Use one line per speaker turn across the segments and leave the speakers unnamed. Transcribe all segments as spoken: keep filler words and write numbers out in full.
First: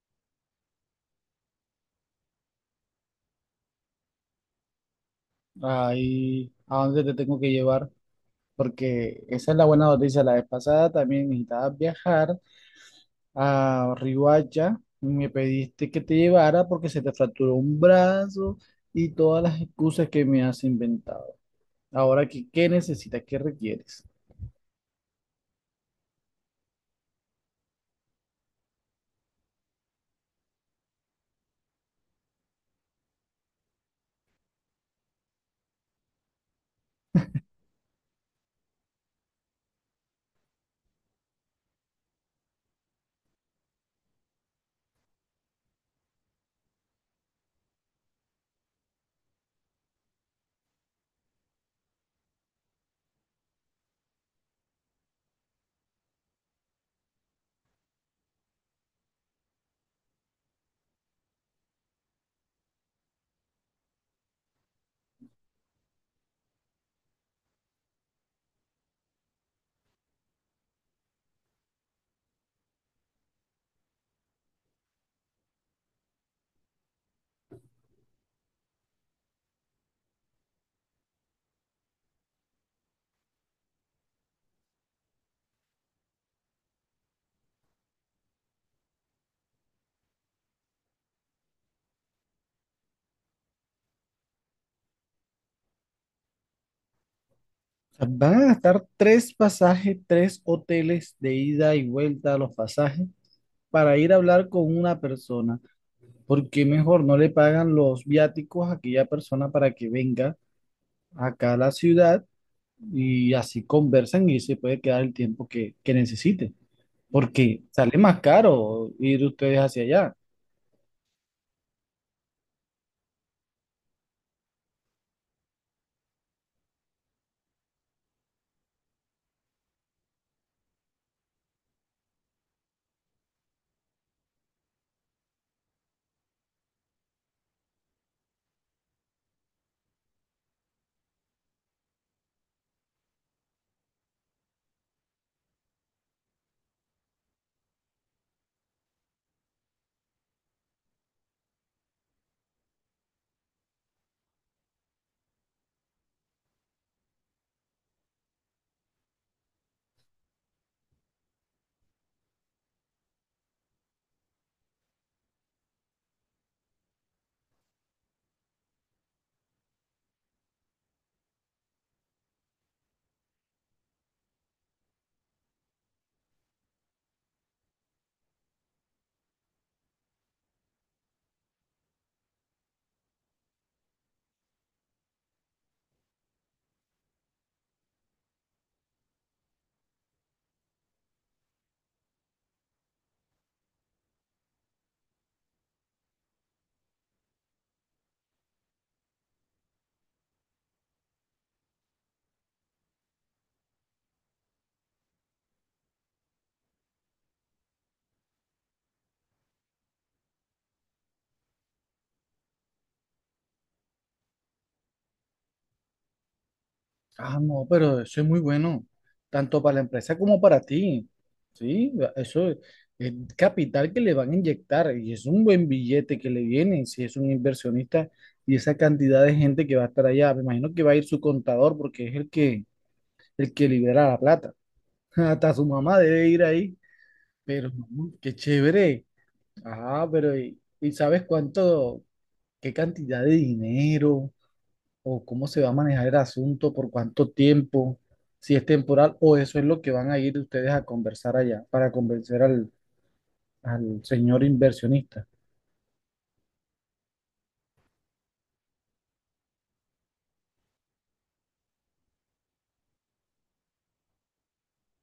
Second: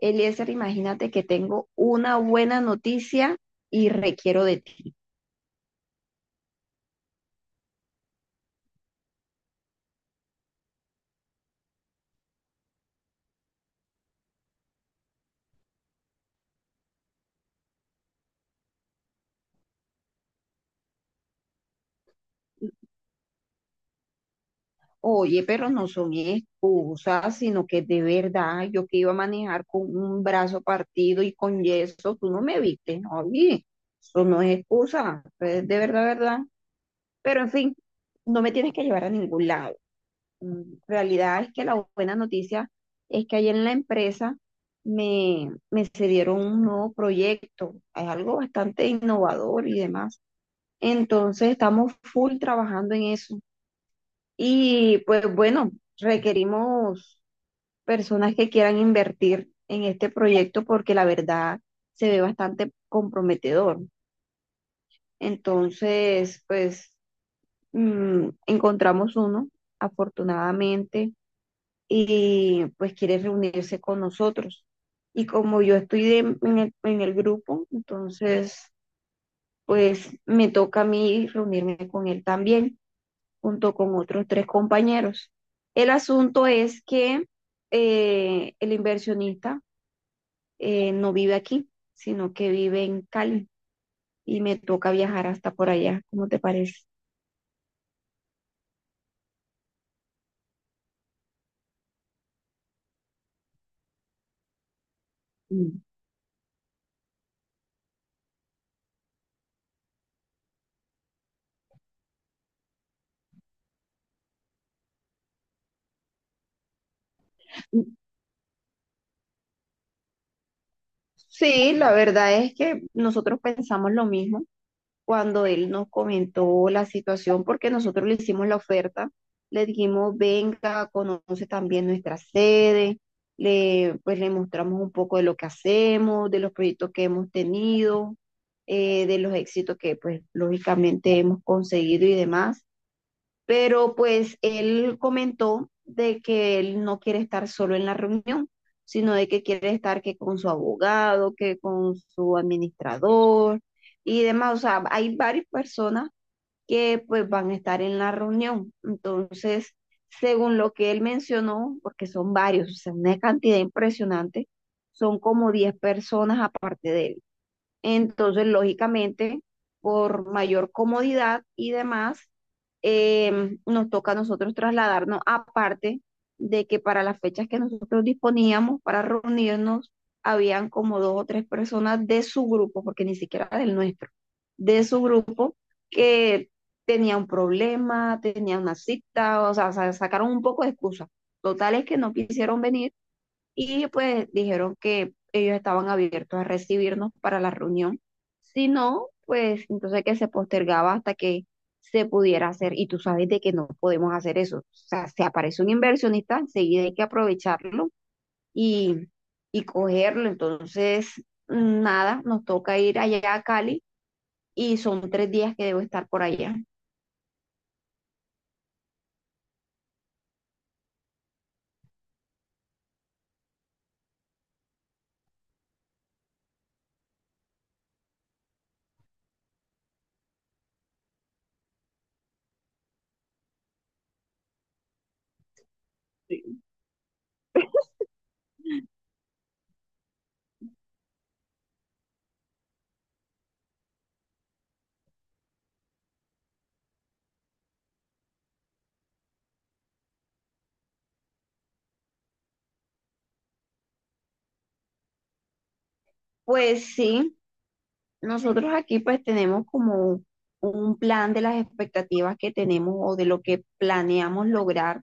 Eliezer, imagínate que tengo una buena noticia y requiero de ti.
Ahí a dónde te tengo que llevar, porque esa es la buena noticia. La vez pasada también necesitabas viajar a Riohacha y me pediste que te llevara porque se te fracturó un brazo y todas las excusas que me has inventado. Ahora, ¿qué, qué necesitas? ¿Qué requieres?
Oye, pero no son excusas, sino que de verdad yo que iba a manejar con un brazo partido y con yeso, tú no me viste, ¿no? Oye, eso no es excusa, es de verdad, verdad. Pero en fin, no me tienes que llevar a ningún lado. Mm, Realidad es que la buena noticia es que ayer en la empresa me, me cedieron un nuevo proyecto. Es algo bastante innovador y demás. Entonces estamos full trabajando en eso. Y pues bueno, requerimos personas que quieran invertir en este proyecto porque la verdad se ve bastante comprometedor. Entonces, pues mm, encontramos uno, afortunadamente, y pues quiere reunirse con nosotros. Y como yo estoy de- en el, en el grupo, entonces, pues me toca a mí reunirme con él también, junto con otros tres compañeros. El asunto es que eh, el inversionista eh, no vive aquí, sino que vive en Cali y me toca viajar hasta por allá. ¿Cómo te parece?
O sea, van a gastar tres pasajes, tres hoteles de ida y vuelta a los pasajes para ir a hablar con una persona.
Mm.
Porque mejor no le pagan los viáticos a aquella persona para que venga acá a la ciudad y así conversan y se puede quedar el tiempo que que necesite, porque sale más caro ir ustedes hacia allá?
Sí, la verdad es que nosotros pensamos lo mismo cuando él nos comentó la situación, porque nosotros le hicimos la oferta, le dijimos, venga, conoce también nuestra sede, le, pues le mostramos un poco de lo que hacemos, de los proyectos que hemos tenido, eh, de los éxitos que pues lógicamente hemos conseguido y demás, pero pues él comentó de que él no quiere estar solo en la reunión, sino de que quiere estar que con su abogado, que con su administrador y demás. O sea, hay varias personas que pues van a estar en la reunión. Entonces, según lo que él mencionó, porque son varios, o sea, una cantidad impresionante, son como diez personas aparte de él. Entonces, lógicamente, por mayor comodidad y demás, em, nos toca a nosotros trasladarnos, aparte de que para las fechas que nosotros disponíamos para reunirnos, habían como dos o tres personas de su grupo, porque ni siquiera del nuestro, de su grupo que tenía un problema, tenía una cita, o sea, sa- sacaron un poco de excusa. Totales que no quisieron venir y pues dijeron que ellos estaban abiertos a recibirnos para la reunión. Si no, pues entonces que se postergaba hasta que se pudiera hacer. Y tú sabes de que no podemos hacer eso. O sea, se aparece un inversionista, enseguida hay que aprovecharlo y, y cogerlo. Entonces, nada, nos toca ir allá a Cali y son tres días que debo estar por allá.
Ah, no, pero eso es muy bueno, tanto para la empresa como para ti, ¿sí? Eso es es capital que le van a inyectar y es un buen billete que le viene, si es un inversionista y esa cantidad de gente que va a estar allá. Me imagino que va a ir su contador, porque es el que, el que libera la plata. Hasta su mamá debe ir ahí, pero no, qué chévere. Ah, pero ¿y, y sabes cuánto, qué cantidad de dinero o cómo se va a manejar el asunto, por cuánto tiempo, si es temporal, o eso es lo que van a ir ustedes a conversar allá para convencer al, al señor inversionista?
Pues sí, nosotros aquí pues tenemos como un plan de las expectativas que tenemos o de lo que planeamos lograr.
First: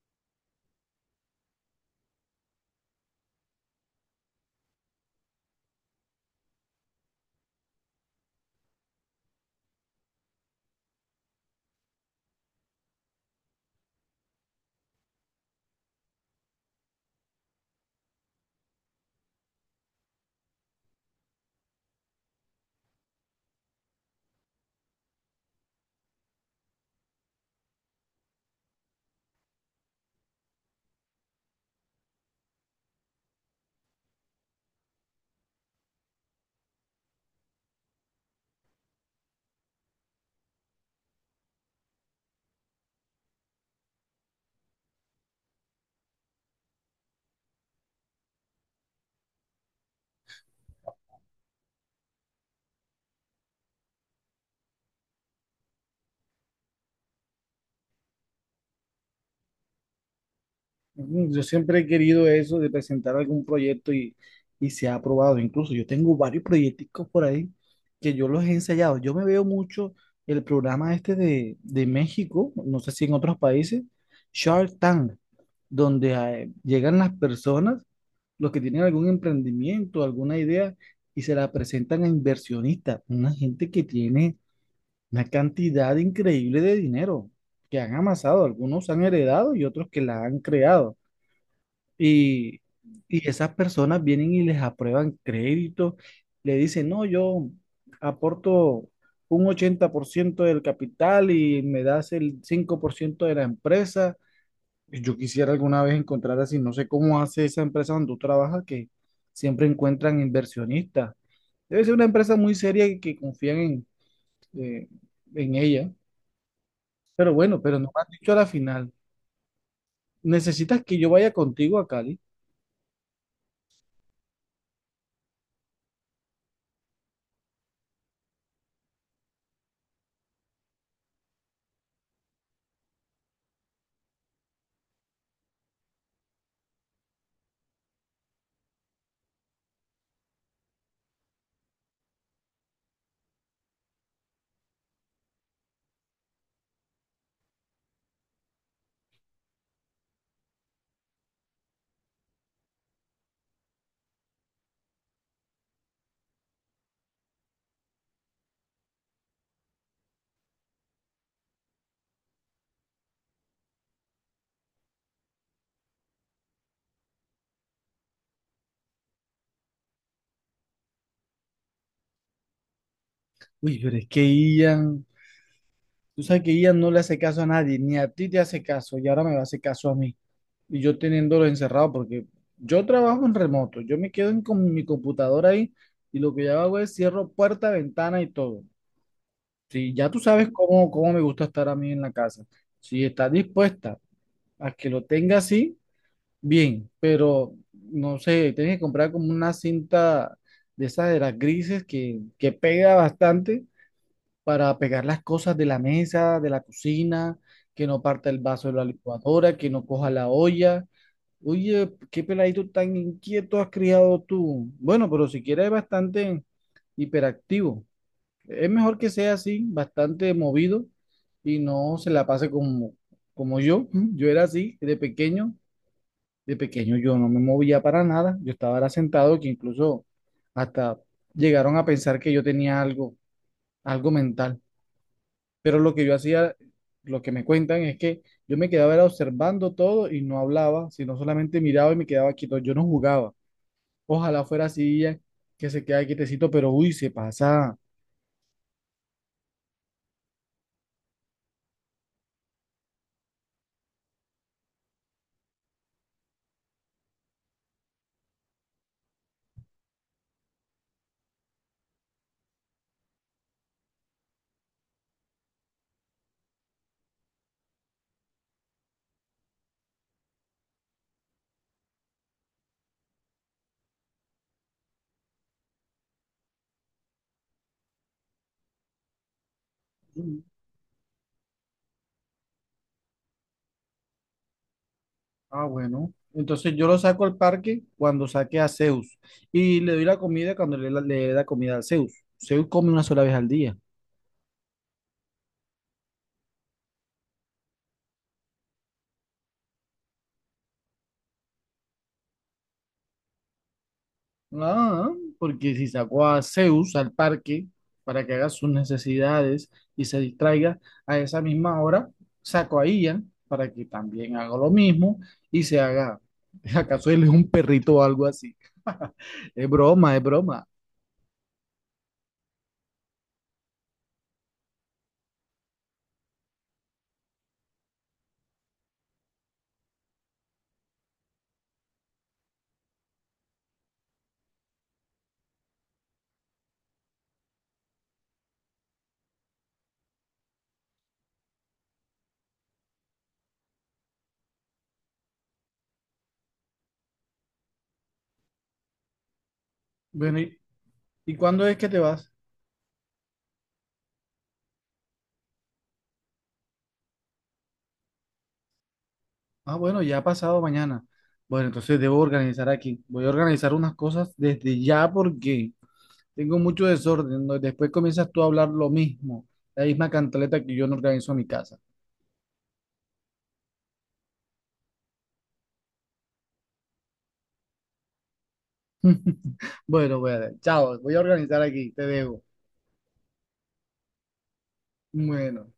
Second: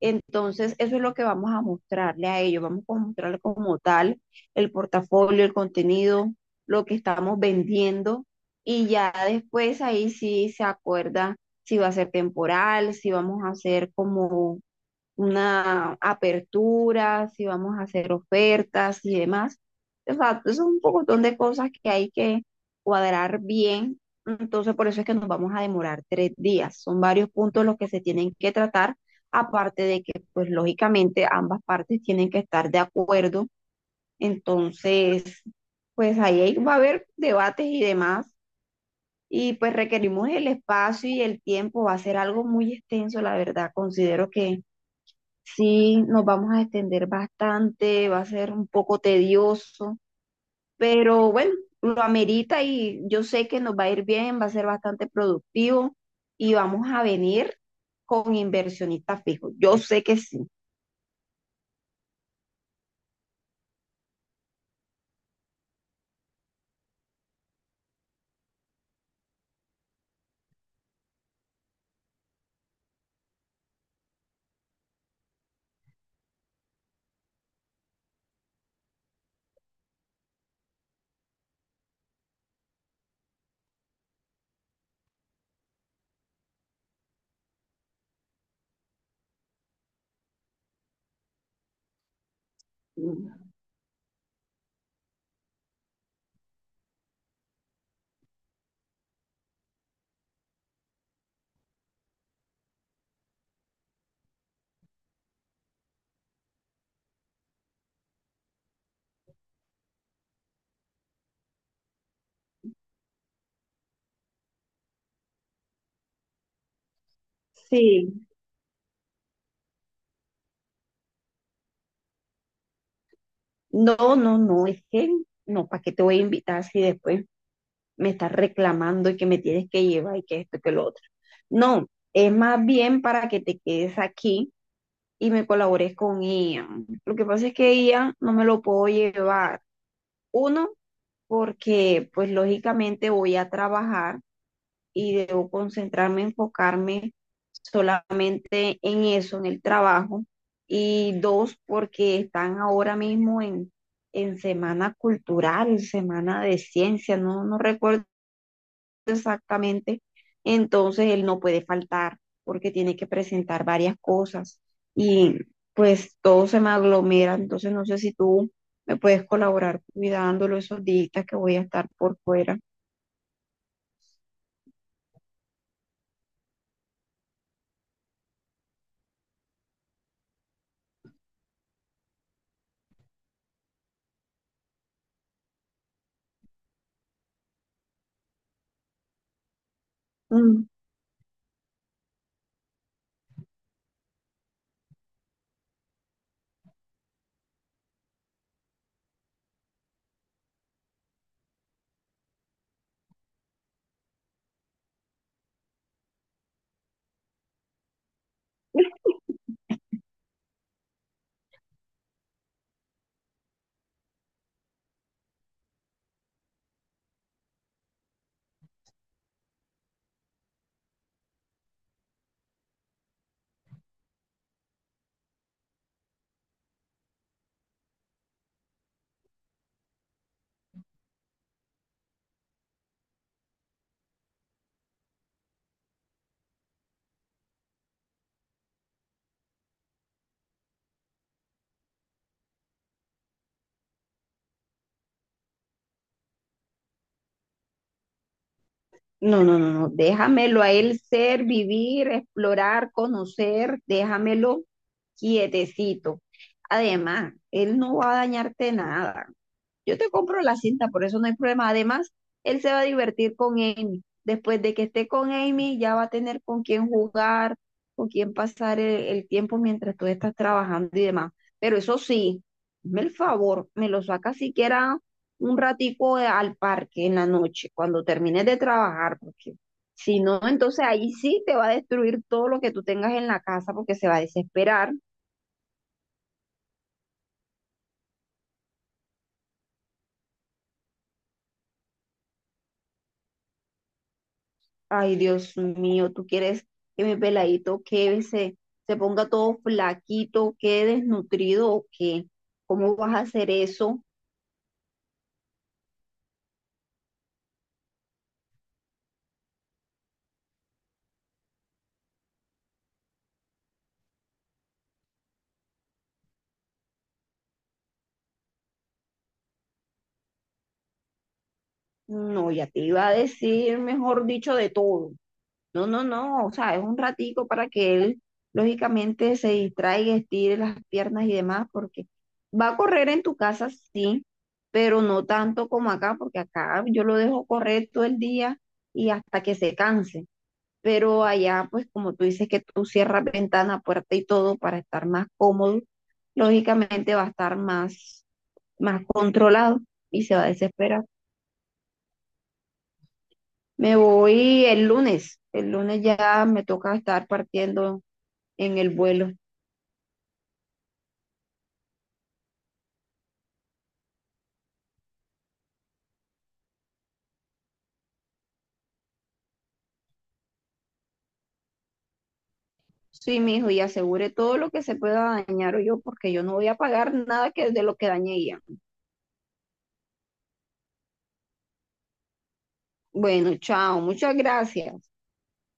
Entonces, eso es lo que vamos a mostrarle a ellos. Vamos a mostrarle como tal el portafolio, el contenido, lo que estamos vendiendo y ya después ahí sí se acuerda si va a ser temporal, si vamos a hacer como una apertura, si vamos a hacer ofertas y demás. O sea, es un pocotón de cosas que hay que cuadrar bien. Entonces, por eso es que nos vamos a demorar tres días. Son varios puntos los que se tienen que tratar, aparte de que, pues, lógicamente ambas partes tienen que estar de acuerdo. Entonces, pues ahí hay- va a haber debates y demás. Y pues requerimos el espacio y el tiempo. Va a ser algo muy extenso, la verdad. Considero que sí, nos vamos a extender bastante, va a ser un poco tedioso, pero bueno, lo amerita y yo sé que nos va a ir bien, va a ser bastante productivo y vamos a venir con inversionistas fijos. Yo sé que sí.
Mm, Yo siempre he querido eso de presentar algún proyecto y, y se ha aprobado. Incluso yo tengo varios proyecticos por ahí que yo los he ensayado. Yo me veo mucho el programa este de, de México, no sé si en otros países, Shark Tank. Donde eh, llegan las personas, los que tienen algún emprendimiento, alguna idea, y se la presentan a inversionistas, una gente que tiene una cantidad increíble de dinero que han amasado, algunos han heredado y otros que la han creado. Y, y esas personas vienen y les aprueban crédito, le dicen: no, yo aporto un ochenta por ciento del capital y me das el cinco por ciento de la empresa. Yo quisiera alguna vez encontrar así, no sé cómo hace esa empresa donde tú trabajas, que siempre encuentran inversionistas. Debe ser una empresa muy seria y que confían en, eh, en ella. Pero bueno, pero no me has
Sí.
dicho a la final. ¿Necesitas que yo vaya contigo a Cali?
No, no, no, es que no, ¿para qué te voy a invitar si después me estás reclamando y que me tienes que llevar y que esto y que lo otro? No, es más bien para que te quedes aquí y me colaboré con Ian. Lo que pasa es que Ian no me lo puedo llevar. Uno, porque pues lógicamente voy a trabajar y debo concentrarme, enfocarme solamente en eso, en el trabajo. Y dos, porque están ahora mismo en, en semana cultural, semana de ciencia, no, no recuerdo exactamente, entonces él no puede faltar porque tiene que presentar varias cosas y pues todo se me aglomera, entonces no sé si tú me puedes colaborar cuidándolo esos días que voy a estar por fuera.
Uy, pero es que Ian, tú sabes que Ian no le hace caso a nadie, ni a ti te hace caso, y ahora me va a hacer caso a mí. Y yo teniéndolo encerrado, porque yo trabajo en remoto, yo me quedo en, con mi computadora ahí, y lo que yo hago es cierro puerta, ventana y todo. Sí, ya tú sabes
Mm.
cómo, cómo me gusta estar a mí en la casa. Si estás dispuesta a que lo tenga así, bien, pero no sé, tienes que comprar como una cinta de esas de las grises que que pega bastante para pegar las cosas de la mesa, de la cocina, que no parta el vaso de la licuadora, que no coja la olla. Oye, qué peladito tan inquieto has criado tú. Bueno, pero si quieres es bastante hiperactivo. Es mejor que sea así, bastante movido y no se la pase como, como yo. Yo era así de pequeño. De pequeño yo no me movía para nada. Yo estaba era sentado, que incluso hasta llegaron a pensar que yo tenía algo, algo mental. Pero lo que yo hacía, lo que me cuentan, es que yo me quedaba era observando todo y no hablaba, sino solamente miraba y me quedaba quieto. Yo no jugaba. Ojalá fuera así ya, que se quede quietecito, pero uy, se pasa.
No, no, no, no, déjamelo a él ser, vivir, explorar, conocer, déjamelo quietecito. Además, él no va a dañarte nada. Yo te compro la cinta, por eso no hay problema. Además, él se va a divertir con Amy. Después de que esté con Amy, ya va a tener con quién jugar, con quién pasar el, el tiempo mientras tú estás trabajando y demás. Pero eso sí, hazme el favor, me lo saca siquiera un ratico de- al parque en la noche, cuando termines de trabajar, porque si no, entonces ahí sí te va a destruir todo lo que tú tengas en la casa porque se va a desesperar.
Ah, bueno. Entonces yo lo saco al parque cuando saque a Zeus y le doy la comida cuando le, la- le dé la comida a Zeus. Zeus come una sola vez al día.
Ay, Dios mío, ¿tú quieres que mi peladito que se, se ponga todo flaquito, quede desnutrido o qué? ¿Cómo vas a hacer eso?
Ah, porque si saco a Zeus al parque para que haga sus necesidades y se distraiga a esa misma hora, saco a Ian para que también haga lo mismo y se haga, ¿acaso él es un perrito o algo así? Es broma, es broma.
No, ya te iba a decir, mejor dicho, de todo. No, no, no, o sea, es un ratico para que él lógicamente se distraiga, estire las piernas y demás, porque va a correr en tu casa, sí, pero no tanto como acá, porque acá yo lo dejo correr todo el día y hasta que se canse. Pero allá, pues como tú dices que tú cierras ventana, puerta y todo para estar más cómodo, lógicamente va a estar más, más controlado y se
Bueno,
va a
¿y,
desesperar.
y cuándo es que te vas?
Me voy el lunes, el lunes ya me toca estar partiendo en el vuelo.
Ah, bueno, ya ha pasado mañana. Bueno, entonces debo organizar aquí. Voy a organizar unas cosas desde ya, porque tengo mucho desorden, ¿no? Después comienzas tú a hablar lo mismo, la misma cantaleta que yo no organizo en mi casa.
Sí, mijo, y asegure todo lo que se pueda dañar o yo, porque yo no voy a pagar nada que de lo que dañé ella.
Bueno, bueno, chao, voy a organizar aquí, te dejo.
Bueno, chao, muchas gracias.
Bueno.